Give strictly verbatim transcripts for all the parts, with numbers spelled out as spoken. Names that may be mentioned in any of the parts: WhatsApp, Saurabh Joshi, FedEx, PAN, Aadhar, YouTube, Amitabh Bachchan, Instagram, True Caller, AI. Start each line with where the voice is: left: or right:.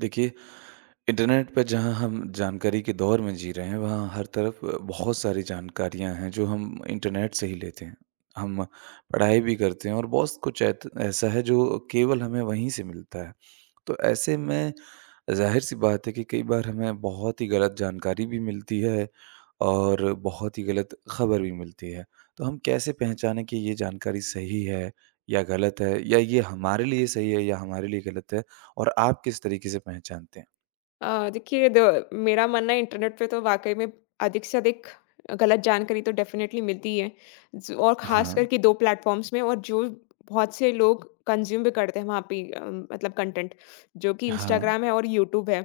right: देखिए, इंटरनेट पे जहाँ हम जानकारी के दौर में जी रहे हैं, वहाँ हर तरफ बहुत सारी जानकारियाँ हैं जो हम इंटरनेट से ही लेते हैं। हम पढ़ाई भी करते हैं और बहुत कुछ ऐत ऐसा है जो केवल हमें वहीं से मिलता है। तो ऐसे में ज़ाहिर-सी बात है कि कई बार हमें बहुत ही गलत जानकारी भी मिलती है और बहुत ही गलत खबर भी मिलती है। तो हम कैसे पहचानें कि ये जानकारी सही है या गलत है या ये हमारे लिए सही है या हमारे लिए गलत है? और आप किस तरीके से पहचानते हैं?
left: अ, देखिए द मेरा मानना है, इंटरनेट पे तो वाक़ई में अधिक से अधिक गलत जानकारी तो डेफ़िनेटली मिलती है। ज और ख़ास
right: हाँ।
left: करके दो प्लेटफ़ॉर्म्स में, और जो बहुत से लोग कंज़्यूम भी करते हैं वहाँ पे, अ, मतलब कंटेंट, जो कि
right: हाँ।
left: इंस्टाग्राम है और यूट्यूब है।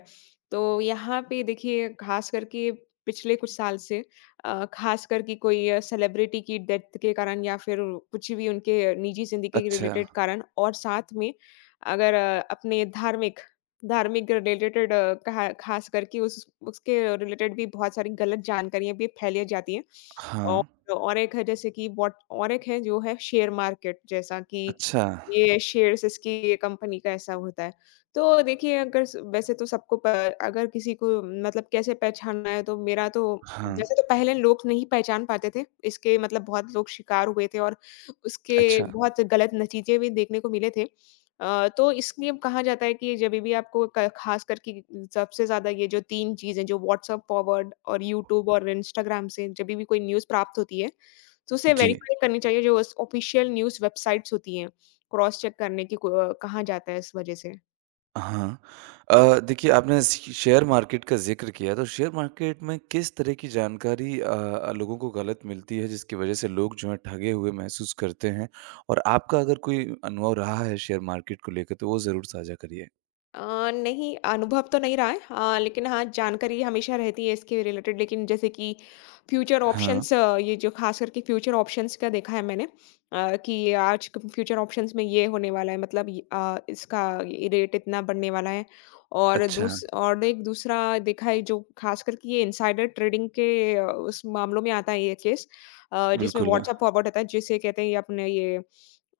left: तो यहाँ पे देखिए ख़ास करके पिछले कुछ साल से अ, ख़ास करके कोई अ, सेलिब्रिटी की डेथ के कारण, या फिर कुछ भी उनके निजी ज़िंदगी के
right: अच्छा।
left: रिलेटेड कारण, और साथ में अगर अ, अपने धार्मिक धार्मिक रिलेटेड अ, कहा, खास करके उस उसके रिलेटेड भी बहुत सारी गलत जानकारियाँ भी फैलाई जाती हैं।
right: हाँ।
left: और और एक है, जैसे कि व्हाट और एक है जो है शेयर मार्केट, जैसा कि
right: अच्छा।
left: ये शेयर्स इसकी ये कंपनी का ऐसा होता है। तो देखिए अगर स वैसे तो सबको प अगर किसी को मतलब कैसे पहचानना है, तो मेरा तो
right: हाँ।
left: वैसे तो, पहले लोग नहीं पहचान पाते थे। इसके मतलब बहुत लोग शिकार हुए थे, और उसके
right: अच्छा।
left: बहुत गलत नतीजे भी देखने को मिले थे। अ, तो इसलिए कहा जाता है कि जब भी आपको क खास करके सबसे ज़्यादा ये जो तीन चीज़ें जो व्हाट्सएप फॉरवर्ड और यूट्यूब और इंस्टाग्राम से, जब भी कोई न्यूज़ प्राप्त होती है, तो उसे
right: जी।
left: वेरीफाई करनी चाहिए जो ऑस ऑफिशियल न्यूज़ वेबसाइट्स होती हैं, क्रॉस चेक करने की को अ, कहा जाता है इस वजह से।
right: हाँ। अ, देखिए आपने श शेयर मार्केट का ज़िक्र किया तो शेयर मार्केट में किस तरह की जानकारी अ अ, लोगों को गलत मिलती है जिसकी वज़ह से लोग जो हैं ठगे हुए महसूस करते हैं? और आपका अगर कोई अनुभव रहा है शेयर मार्केट को लेकर तो वो ज़रूर साझा करिए।
left: अ, नहीं, अनुभव तो नहीं रहा है। हाँ, लेकिन हाँ, जानकारी हमेशा रहती है इसके रिलेटेड, लेकिन जैसे कि फ्यूचर
right: हाँ।
left: ऑप्शंस, ये जो ख़ास करके फ्यूचर ऑप्शंस का देखा है मैंने, अ, कि ये आज क फ्यूचर ऑप्शंस में ये होने वाला है, मतलब य अ, इसका ये रेट इतना बढ़ने वाला है। और
right: अच्छा।
left: दूस और एक दूसरा देखा है, जो ख़ास करके ये इनसाइडर ट्रेडिंग के अ, उस मामलों में आता है ये केस, अ, जिसमें
right: बिल्कुल।
left: व्हाट्सएप फॉरवर्ड होता है, जिसे कहते हैं ये अपने ये,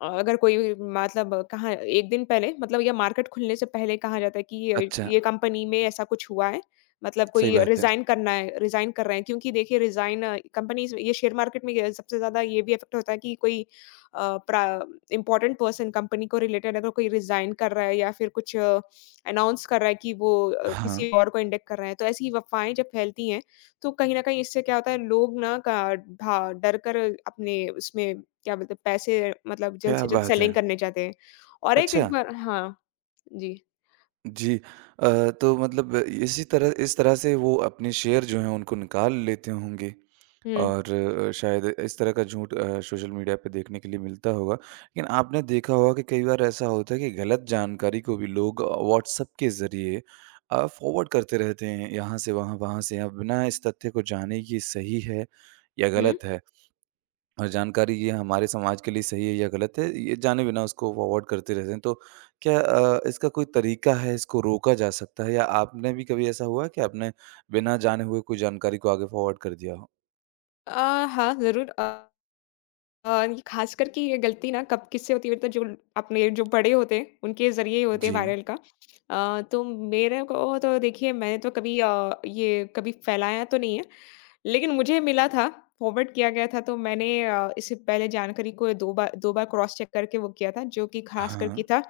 left: अ, अगर कोई मतलब कहाँ एक दिन पहले मतलब या मार्केट खुलने से पहले कहा जाता है कि ये
right: अच्छा।
left: ये कंपनी में ऐसा कुछ हुआ है, मतलब
right: सही
left: कोई
right: बात है।
left: रिज़ाइन करना है, रिज़ाइन कर रहे हैं, क्योंकि देखिए रिज़ाइन कंपनीज़, ये शेयर मार्केट में ये सबसे ज़्यादा ये भी इफ़ेक्ट होता है कि कोई अ, प्रा इम्पोर्टेंट पर्सन कंपनी को रिलेटेड, अगर कोई रिज़ाइन कर रहा है या फिर कुछ अनाउंस कर रहा है कि वो अ,
right: हाँ।
left: किसी और को इंडेक्ट कर रहे हैं, तो ऐसी अफ़वाहें जब फैलती हैं, तो कहीं न कहीं इससे क्या होता है, लोग ना का भा डर कर, अपने उसमें क्या बोलते हैं, पैसे मतलब जल्द
right: क्या
left: से जल्द
right: बात है!
left: सेलिंग करने चाहते हैं। और एक एक
right: अच्छा।
left: बार, हाँ, जी।
right: जी। अ, तो मतलब इसी तरह इस तरह से वो अपने शेयर जो हैं उनको निकाल लेते होंगे
left: हुँ,
right: और अ, शायद इस तरह का झूठ अ, सोशल मीडिया पे देखने के लिए मिलता होगा। लेकिन आपने देखा होगा कि कई बार ऐसा होता है कि गलत जानकारी को भी लोग व्हाट्सएप के ज़रिए अ, फॉरवर्ड करते रहते हैं यहाँ से वहाँ, वहाँ से यहाँ बिना इस तथ्य को जाने कि सही है या
left: हुँ।
right: गलत है। और जानकारी ये हमारे समाज के लिए सही है या गलत है, ये जाने बिना उसको फॉरवर्ड करते रहते हैं। तो क्या अ, इसका कोई तरीका है, इसको रोका जा सकता है या आपने भी कभी ऐसा हुआ है कि आपने बिना जाने हुए कोई जानकारी को आगे फॉरवर्ड कर दिया हो?
left: अ, हाँ, ज़रूर, अ, ये ख़ासकर कि ये गलती ना कब किससे होती है, मतलब जो अपने जो बड़े होते हैं, उनके ज़रिए ही होते हैं
right: जी।
left: वायरल का। अ, तो मेरे को तो देखिए, मैंने तो कभी अ, ये कभी फैलाया तो नहीं है। लेकिन मुझे मिला था, फॉरवर्ड किया गया था, तो मैंने अ, इससे पहले जानकारी को दो बार दो बार क्रॉस चेक करके वो किया था, जो कि ख़ास
right: हाँ,
left: करके था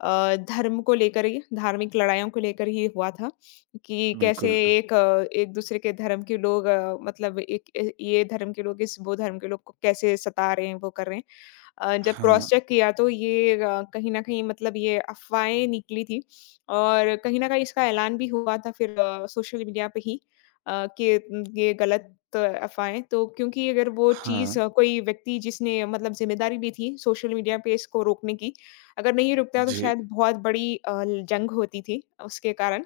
left: अ, धर्म को लेकर ही, धार्मिक लड़ाइयों को लेकर ही हुआ था कि कैसे
right: बिल्कुल। अ,
left: एक अ, एक-दूसरे के धर्म के लोग, अ, मतलब एक अ, ये धर्म के लोग इस वो धर्म के लोग को कैसे सता रहे हैं, वो कर रहे हैं। अ, जब
right: हाँ।
left: क्रॉस चेक किया, तो ये अ, कहीं न कहीं मतलब ये अफ़वाहें निकली थी, और कहीं न कहीं इसका ऐलान भी हुआ था, फिर अ, सोशल मीडिया पे ही, अ, कि उम, ये गलत अफ़वाहें, तो क्योंकि अगर वो
right: हाँ।
left: चीज़, अ, कोई व्यक्ति जिसने मतलब ज़िम्मेदारी ली थी सोशल मीडिया पे इसको रोकने की, अगर नहीं रुकता तो
right: जी,
left: शायद बहुत बड़ी अ, जंग होती थी उसके कारण।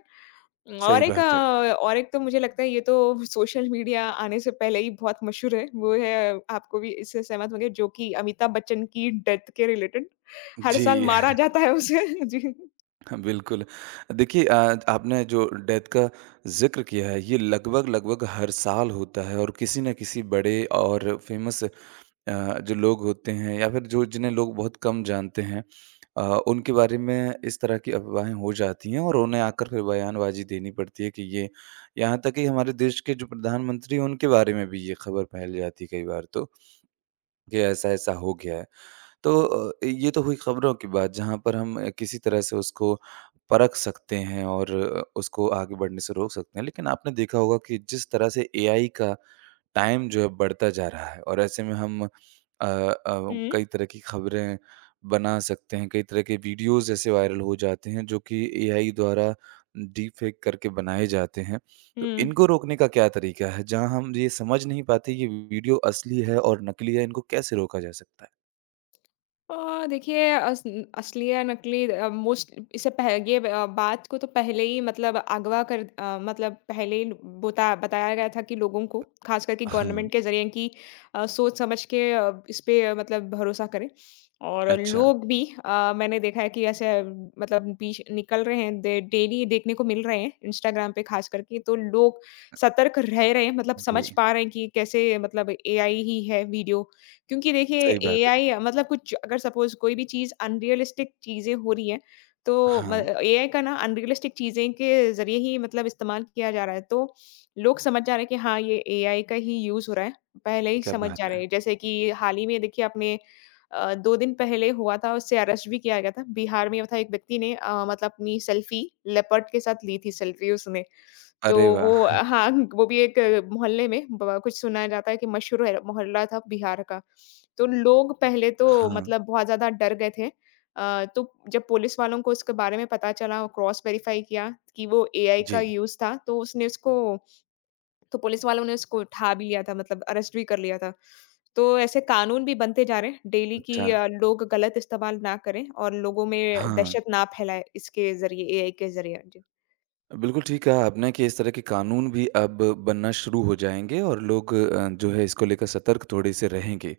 left: और
right: सही
left: एक
right: बात है।
left: अ, और एक तो मुझे लगता है ये तो सोशल मीडिया आने से पहले ही बहुत मशहूर है, वो है, आपको भी इससे सहमत होंगे, जो कि अमिताभ बच्चन की डेथ के रिलेटेड हर साल
right: जी।
left: मारा जाता है उसे। जी।
right: बिल्कुल। देखिए अ, आपने जो डेथ का ज़िक्र किया है, ये लगभग-लगभग हर साल होता है और किसी न किसी बड़े और फ़ेमस अ, जो लोग होते हैं या फिर जो जिन्हें लोग बहुत कम जानते हैं अ, उनके बारे में इस तरह की अफवाहें हो जाती हैं और उन्हें आकर फिर बयानबाजी देनी पड़ती है कि ये यहाँ तक कि हमारे देश के जो प्रधानमंत्री हैं उनके बारे में भी ये खबर फैल जाती है कई बार तो कि ऐसा ऐसा हो गया है। तो अ, ये तो हुई खबरों की बात जहाँ पर हम अ, किसी तरह से उसको परख सकते हैं और अ, उसको आगे बढ़ने से रोक सकते हैं, लेकिन आपने देखा होगा कि जिस तरह से ए आई का टाइम जो है बढ़ता जा रहा है और ऐसे में हम अ अ, कई
left: हुँ,
right: तरह की खबरें बना सकते हैं, कई तरह के वीडियोज़ ऐसे वायरल हो जाते हैं जो कि ए आई द्वारा डीप फेक करके बनाए जाते हैं।
left: हुँ।
right: तो इनको रोकने का क्या तरीका है? जहाँ हम ये समझ नहीं पाते ये वीडियो असली है और नकली है, इनको कैसे रोका जा सकता है?
left: अ, देखिए अस असली या नकली, अ, मोस्ट इससे पह ये अ, बात को तो पहले ही, मतलब अगवा कर, अ, मतलब पहले ही बता बताया गया था कि लोगों को, खास करके
right: हाँ।
left: गवर्नमेंट के ज़रिए कि अ, सोच समझ के अ, इस पे अ, मतलब भरोसा करें। और
right: अच्छा।
left: लोग भी अ, मैंने देखा है कि ऐसे आ, मतलब बीच निकल रहे हैं, डे डेली देखने को मिल रहे हैं, इंस्टाग्राम पे खास करके, तो लोग सतर्क रह रहे हैं, मतलब समझ
right: जी।
left: पा रहे हैं कि कैसे मतलब एआई ही है वीडियो, क्योंकि देखिए
right: सही बात है।
left: एआई मतलब कुछ, अगर सपोज़ कोई भी चीज़ अनरियलिस्टिक चीज़ें हो रही हैं, तो म
right: हाँ।
left: एआई का ना अनरियलिस्टिक चीज़ें के ज़रिए ही मतलब इस्तेमाल किया जा रहा है। तो लोग समझ जा रहे हैं कि हाँ, ये एआई का ही यूज़ हो रहा है, पहले ही
right: क्या
left: समझ
right: बात
left: जा रहे
right: है!
left: हैं। जैसे कि हाल ही में देखिए अपने अ, दो दिन पहले हुआ था, उससे अरेस्ट भी किया गया था। बिहार में था, एक व्यक्ति ने अ, मतलब अपनी सेल्फ़ी लेपर्ड के साथ ली थी, सेल्फ़ी उसने। तो
right: अरे
left: वो,
right: वाह!
left: हाँ, वो भी एक अ, मोहल्ले में ब कुछ सुना जाता है कि मशहूर है, मोहल्ला था बिहार का। तो लोग पहले तो
right: हाँ।
left: मतलब बहुत ज़्यादा डर गए थे। अ, तो जब पुलिस वालों को उसके बारे में पता चला, क्रॉस वेरिफ़ाई किया कि वो एआई का
right: जी।
left: यूज़ था, तो उसने उसको, तो पुलिस वालों ने उसको उठा भी लिया था, मतलब अरेस्ट भी कर लिया था। तो ऐसे कानून भी बनते जा रहे हैं डेली कि
right: अच्छा।
left: अ, लोग गलत इस्तेमाल ना करें और लोगों में
right: हाँ।
left: दहशत ना फैलाएँ इसके ज़रिए, एआई के ज़रिए। जी।
right: बिल्कुल ठीक कहा आपने कि इस तरह के कानून भी अब बनना शुरू हो जाएँगे और लोग अ, जो है इसको लेकर सतर्क थोड़े से रहेंगे।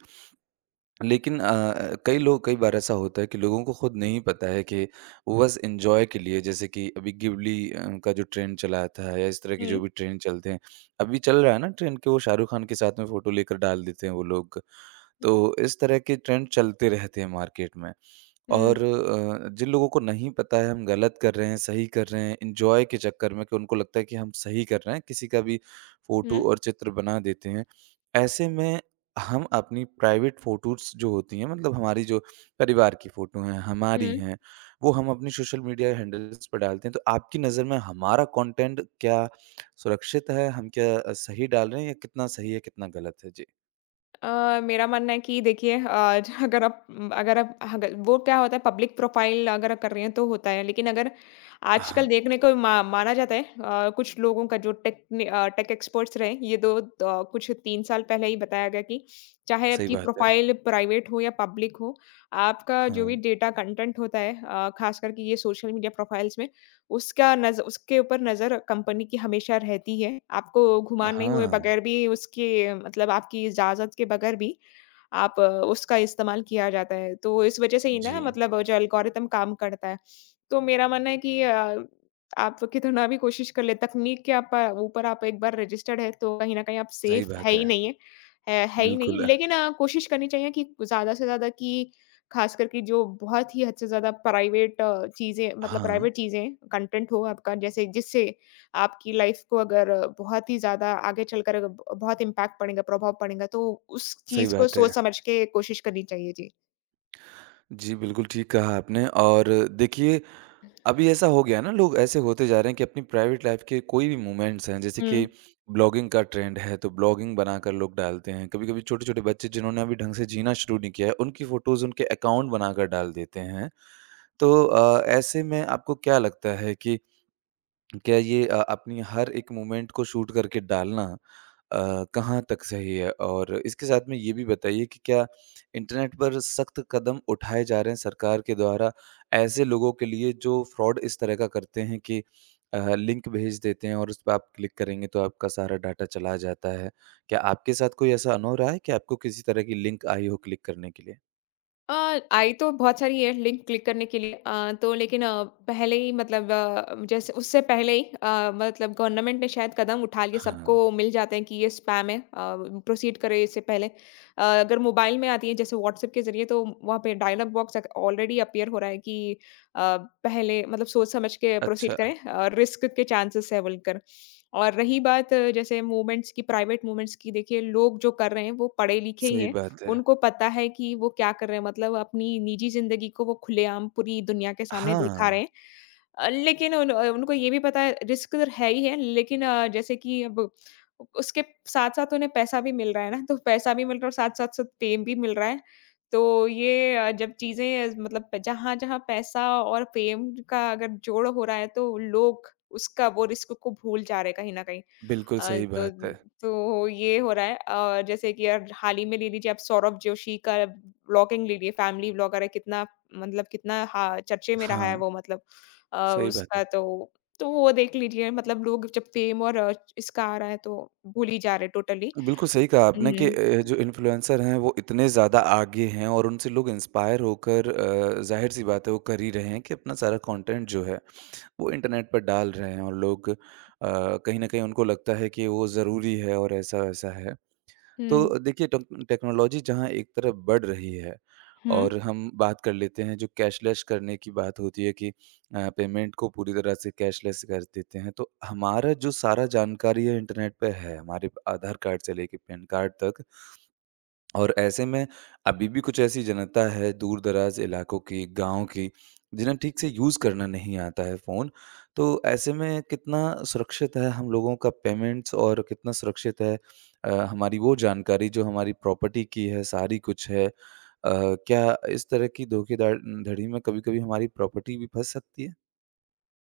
right: लेकिन अ, कई लोग कई बार ऐसा होता है कि लोगों को खुद नहीं पता है कि वो बस एन्जॉय के लिए, जैसे कि अभी गिबली अ, का जो ट्रेंड चला था या इस तरह की
left: हुँ।
right: जो भी ट्रेंड चलते हैं। अभी चल रहा है ना ट्रेंड कि वो शाहरुख खान के साथ में फ़ोटो लेकर डाल देते हैं वो लोग। तो इस तरह के ट्रेंड चलते रहते हैं मार्केट में। और
left: हुँ।
right: अ, जिन लोगों को नहीं पता है हम गलत कर रहे हैं, सही कर रहे हैं, एन्जॉय के चक्कर में कि उनको लगता है कि हम सही कर रहे हैं, किसी का भी फ़ोटो
left: हुँ,
right: और चित्र बना देते हैं। ऐसे में हम अपनी प्राइवेट फ़ोटोज़ जो होती हैं, मतलब हमारी जो परिवार की फ़ोटो हैं, हमारी
left: हुँ।
right: हैं, वो हम अपनी सोशल मीडिया हैंडल्स पर डालते हैं। तो आपकी नज़र में हमारा कंटेंट क्या सुरक्षित है? हम क्या अ, सही डाल रहे हैं या कितना सही है, कितना गलत है? जी।
left: अ, मेरा मानना है कि देखिए, अ, ज अगर आप, उम, अगर आप अगर वो क्या होता है, पब्लिक प्रोफ़ाइल अगर आप कर रहे हैं तो होता है। लेकिन अगर आजकल
right: हाँ,
left: देखने को मा माना जाता है, अ, कुछ लोगों का जो टेक ने अ, टेक एक्सपर्ट्स रहे, ये दो द कुछ तीन साल पहले ही बताया गया कि चाहे
right: सही
left: आपकी
right: बात है।
left: प्रोफ़ाइल प्राइवेट हो या पब्लिक हो, आपका
right: हाँ।
left: जो भी डेटा कंटेंट होता है, अ, ख़ास करके ये सोशल मीडिया प्रोफ़ाइल्स में, उसका नज़ उसके ऊपर नज़र कंपनी की हमेशा रहती है। आपको घुमाने हुए
right: हाँ।
left: बगैर भी उसके, मतलब आपकी इजाज़त के बगैर भी आप, अ, उसका इस्तेमाल किया जाता है। तो इस वज़ह से ही ना
right: जी,
left: मतलब जो एल्गोरिथम काम करता है। तो मेरा मानना है कि अ, आप कितना भी कोशिश कर ले तकनीक के आप, अ, ऊपर आप एक बार रजिस्टर्ड है तो कहीं न कहीं आप
right: सही
left: सेफ़ है
right: बात
left: ही
right: है।
left: नहीं है। है है ही नहीं।
right: बिल्कुल।
left: लेकिन अ, कोशिश करनी चाहिए कि ज़्यादा से ज़्यादा कि ख़ासकर कि जो बहुत ही हद से ज़्यादा प्राइवेट, अ, चीज़ें मतलब
right: हाँ,
left: प्राइवेट चीज़ें कंटेंट हो आपका, जैसे जिससे आपकी लाइफ़ को अगर अ, बहुत ही ज़्यादा आगे चलकर अगर ब बहुत इम्पैक्ट पड़ेगा, प्रभाव पड़ेगा, तो उस
right: सही
left: चीज़ को
right: बात
left: सोच
right: है।
left: समझ के कोशिश करनी चाहिए। जी।
right: जी, बिल्कुल ठीक कहा आपने। और देखिए, अभी ऐसा हो गया है ना, लोग ऐसे होते जा रहे हैं कि अपनी प्राइवेट लाइफ़ के कोई भी मोमेंट्स हैं, जैसे कि
left: हुँ।
right: ब्लॉगिंग का ट्रेंड है, तो ब्लॉगिंग बनाकर लोग डालते हैं। कभी-कभी छोटे-छोटे बच्चे जिन्होंने अभी ढंग से जीना शुरू नहीं किया है, उनकी फ़ोटोज़ उनके अकाउंट बनाकर डाल देते हैं। तो अ, ऐसे में आपको क्या लगता है कि क्या ये अ, अपनी हर एक मोमेंट को शूट करके डालना अ, कहाँ तक सही है? और इसके साथ में ये भी बताइए कि क्या इंटरनेट पर सख्त कदम उठाए जा रहे हैं सरकार के द्वारा ऐसे लोगों के लिए जो फ्रॉड इस तरह का करते हैं कि अ, लिंक भेज देते हैं और उस पे आप क्लिक करेंगे तो आपका सारा डाटा चला जाता है। क्या आपके साथ कोई ऐसा अनुभव रहा है कि आपको किसी तरह की लिंक आई हो क्लिक करने के लिए?
left: अ, आई तो बहुत सारी है लिंक क्लिक करने के लिए, अ, तो लेकिन अ, पहले ही मतलब, अ, जैसे उससे पहले ही अ, मतलब गवर्नमेंट ने शायद कदम उठा लिए,
right: हाँ।
left: सबको मिल जाते हैं कि ये स्पैम है, प्रोसीड करें, इससे पहले अ, अगर मोबाइल में आती है जैसे व्हाट्सएप के जरिए, तो वहाँ पे डायलॉग बॉक्स ऑलरेडी अपीयर हो रहा है कि अ, पहले मतलब सोच समझ के प्रोसीड
right: अच्छा।
left: करें और रिस्क के चांसेस है बोलकर। और रही बात अ, जैसे मूवमेंट्स की, प्राइवेट मूवमेंट्स की, देखिए लोग जो कर रहे हैं वो पढ़े लिखे ही
right: सही
left: हैं,
right: बात है।
left: उनको पता है कि वो क्या कर रहे हैं, मतलब अपनी निजी ज़िंदगी को वो खुलेआम पूरी दुनिया के सामने दिखा रहे
right: हाँ,
left: हैं। अ, लेकिन उन अ, उनको ये भी पता है, रिस्क तो है ही है, लेकिन अ, जैसे कि अब उसके साथ-साथ उन्हें पैसा भी मिल रहा है ना, तो पैसा भी मिल रहा है और साथ-साथ साथ साथ फेम भी मिल रहा है। तो ये अ, जब चीज़ें मतलब जहाँ-जहाँ पैसा और फेम का अगर जोड़ हो रहा है, तो लोग उसका वो रिस्क को भूल जा रहे हैं कहीं न कहीं।
right: बिल्कुल
left: अ,
right: सही
left: तो
right: बात है।
left: तो ये हो रहा है, अ, जैसे कि यार हाल ही में ले लीजिए आप, सौरभ जोशी का व्लॉगिंग ले लिए, फैमिली व्लॉगर है, कितना मतलब कितना, हाँ, चर्चे में रहा है
right: हाँ,
left: वो, मतलब अ,
right: सही बात
left: उसका
right: है।
left: तो, तो वो देख लीजिए, मतलब लोग जब फेम और, अ, इसका आ रहा है तो भूल ही जा रहे, टोटली।
right: बिल्कुल सही कहा आपने कि
left: हुँ,
right: अ, जो इन्फ्लुएंसर हैं वो इतने ज़्यादा आगे हैं और उनसे लोग इंस्पायर होकर अ, ज़ाहिर-सी बात है वो कर ही रहे हैं कि अपना सारा कंटेंट जो है वो इंटरनेट पर डाल रहे हैं और लोग अ, कहीं न कहीं उनको लगता है कि वो ज़रूरी है और ऐसा-वैसा है। तो
left: हुँ,
right: देखिए, टेक टेक्नोलॉजी जहाँ एक तरफ बढ़ रही है
left: हुँ।
right: और हम बात कर लेते हैं जो कैशलेस करने की बात होती है कि अ, पेमेंट को पूरी तरह से कैशलेस कर देते हैं, तो हमारा जो सारा जानकारी है इंटरनेट पे है, हमारे आधार कार्ड से लेके पैन कार्ड तक। और ऐसे में अभी भी कुछ ऐसी जनता है दूर-दराज इलाकों की, गाँव की, जिन्हें ठीक से यूज़ करना नहीं आता है फ़ोन। तो ऐसे में कितना सुरक्षित है हम लोगों का पेमेंट्स और कितना सुरक्षित है अ, हमारी वो जानकारी जो हमारी प्रॉपर्टी की है, सारी कुछ है। अ, क्या इस तरह की धोखेधाड़ धड़ी में कभी-कभी हमारी प्रॉपर्टी भी फँस सकती है?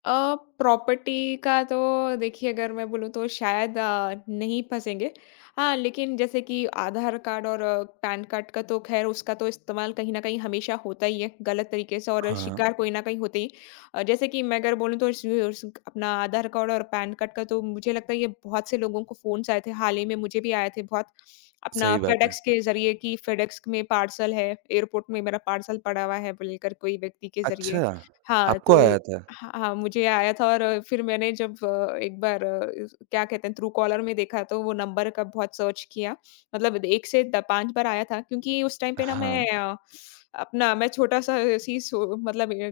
left: अ, प्रॉपर्टी का तो देखिए, अगर मैं बोलूँ तो शायद अ, नहीं फँसेंगे। हाँ, लेकिन जैसे कि आधार कार्ड और अ, पैन कार्ड का, तो ख़ैर उसका तो इस्तेमाल कहीं न कहीं हमेशा होता ही है, गलत तरीके से, और
right: हाँ,
left: शिकार कोई न कोई होते ही। अ, जैसे कि मैं अगर बोलूँ, तो इस उस अपना आधार कार्ड और पैन कार्ड का, तो मुझे लगता है ये बहुत से लोगों को फ़ोन्स आए थे, हाल ही में मुझे भी आए थे बहुत। अपना
right: सही बात है।
left: फेडेक्स के ज़रिए कि फेडेक्स में पार्सल है, एयरपोर्ट में मेरा पार्सल पड़ा हुआ है बोलकर, कोई व्यक्ति के ज़रिए।
right: अच्छा,
left: हाँ,
right: आपको
left: तो,
right: आया था?
left: हाँ, हाँ, मुझे आया था, और अ, फिर मैंने जब अ, एक बार अ, इस क्या कहते हैं, ट्रू कॉलर में देखा, तो वो नंबर का बहुत सर्च किया। मतलब एक से द पाँच बार आया था, क्योंकि उस टाइम पे ना
right: हाँ।
left: मैं अ, अपना मैं छोटा-सा सी सो मतलब, अ,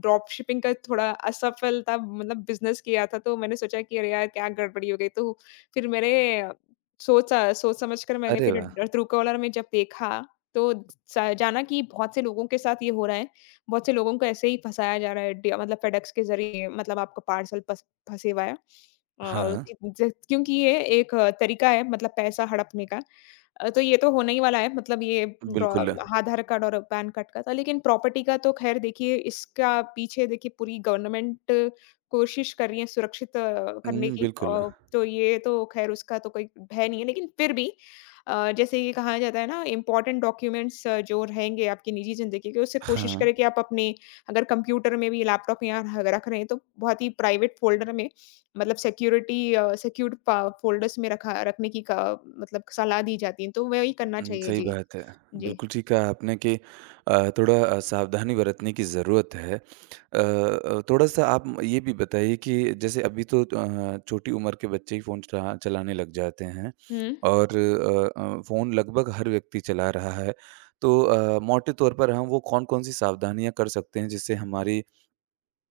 left: ड्रॉप शिपिंग का थोड़ा असफलता मतलब बिज़नेस किया था, तो मैंने सोचा कि अरे यार! क्या गड़बड़ी हो गई। तो फिर मैंने अ, सोचा, सोच समझ कर मैंने
right: अरे
left: फिर
right: वाह!
left: ट्रू कॉलर में जब देखा, तो स जाना कि बहुत से लोगों के साथ ये हो रहा है। बहुत से लोगों को ऐसे ही फँसाया जा रहा है, डि मतलब फेडेक्स के ज़रिए, मतलब आपका पार्सल फँस फँसे हुआ है। और
right: हाँ,
left: कि ज क्योंकि ये एक अ, तरीका है मतलब पैसा हड़पने का। अ, तो ये तो होने ही वाला है, मतलब ये ड्रॉ
right: बिल्कुल।
left: आधार कार्ड और पैन कार्ड का था। लेकिन प्रॉपर्टी का तो ख़ैर देखिए, इसका पीछे देखिए पूरी गवर्नमेंट कोशिश कर रही है सुरक्षित अ, करने
right: हुँ,
left: की।
right: बिल्कुल।
left: अ, तो ये तो ख़ैर उसका तो कोई भय नहीं है। लेकिन फिर भी अ, जैसे ये कहा जाता है ना, इम्पोर्टेंट डॉक्यूमेंट्स जो रहेंगे आपकी निजी ज़िंदगी के, उससे कोशिश
right: हाँ।
left: करें कि आप अपने, अगर कंप्यूटर में भी लैपटॉप या ह रख रहे हैं, तो बहुत ही प्राइवेट फ़ोल्डर में, मतलब सिक्योरिटी, अ, सिक्योर्ड फ़ा फ़ोल्डर्स में रखा, रखने की क मतलब सलाह दी जाती है, तो वही करना
right: उम,
left: चाहिए।
right: सही
left: जी।
right: बात है।
left: जी।
right: बिल्कुल ठीक कहा आपने कि अ, थोड़ा अ, सावधानी बरतने की ज़रूरत है। अ अ, थोड़ा-सा आप ये भी बताइए कि जैसे अभी तो अ, छोटी उम्र के बच्चे ही फ़ोन चला चलाने लग जाते हैं
left: हुँ।
right: और अ अ, फ़ोन लगभग हर व्यक्ति चला रहा है। तो अ, मोटे तौर पर हम वो कौन-कौन सी सावधानियाँ कर सकते हैं जिससे हमारी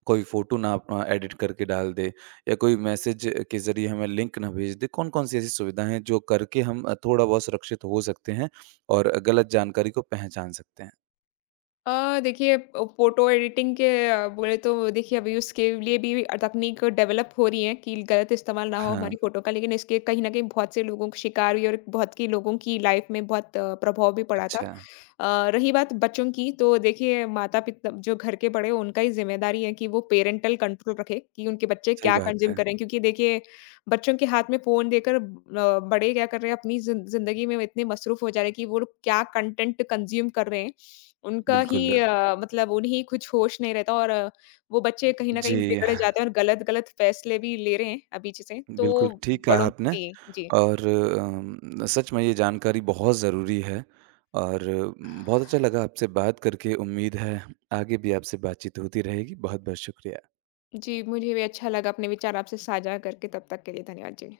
right: कोई फ़ोटो ना अपना एडिट करके डाल दे या कोई मैसेज के ज़रिए हमें लिंक ना भेज दे, कौन-कौन सी ऐसी सुविधाएँ हैं जो करके हम अ, थोड़ा-बहुत सुरक्षित हो सकते हैं और गलत जानकारी को पहचान सकते हैं?
left: अ, देखिए, अ, फ़ोटो एडिटिंग के अ, बोले, तो देखिए अभी उसके लिए भी तकनीक डेवलप हो रही है कि गलत इस्तेमाल ना हो हमारी
right: हाँ।
left: फ़ोटो का। लेकिन इसके कहीं न कहीं बहुत से लोगों को शिकार हुई और बहुत की लोगों की लाइफ़ में बहुत अ, प्रभाव भी पड़ा था।
right: अच्छा।
left: अ, रही बात बच्चों की, तो देखिए माता-पिता जो घर के बड़े हैं, उनका ही ज़िम्मेदारी है कि वो पेरेंटल कंट्रोल रखें कि उनके बच्चे
right: सही
left: क्या
right: बात
left: कंज़्यूम
right: है।
left: करें। क्योंकि देखिए बच्चों के हाथ में फ़ोन देकर अ, बड़े क्या कर रहे हैं अपनी ज़िन ज़िंदगी में, वो इतने मसरूफ़ हो जा रहे हैं कि वो लोग क्या कंटेंट कंज़्यूम कर रहे हैं, उनका ही
right: बिल्कुल।
left: अ, मतलब उन्हें कुछ होश नहीं रहता, और अ, वो बच्चे कहीं न कहीं
right: जी,
left: बिगड़ जाते हैं और गलत-गलत फ़ैसले भी ले रहे हैं अभी से,
right: बिल्कुल
left: तो
right: ठीक कहा
left: बड़ों,
right: आपने
left: जी, जी।
right: और अम, सच में ये जानकारी बहुत ज़रूरी है और अम, बहुत अच्छा लगा आपसे बात करके, उम्मीद है आगे भी आपसे बातचीत होती रहेगी। बहुत-बहुत शुक्रिया।
left: जी, मुझे भी अच्छा लगा अपने विचार आपसे साझा करके, तब तक के लिए धन्यवाद जी।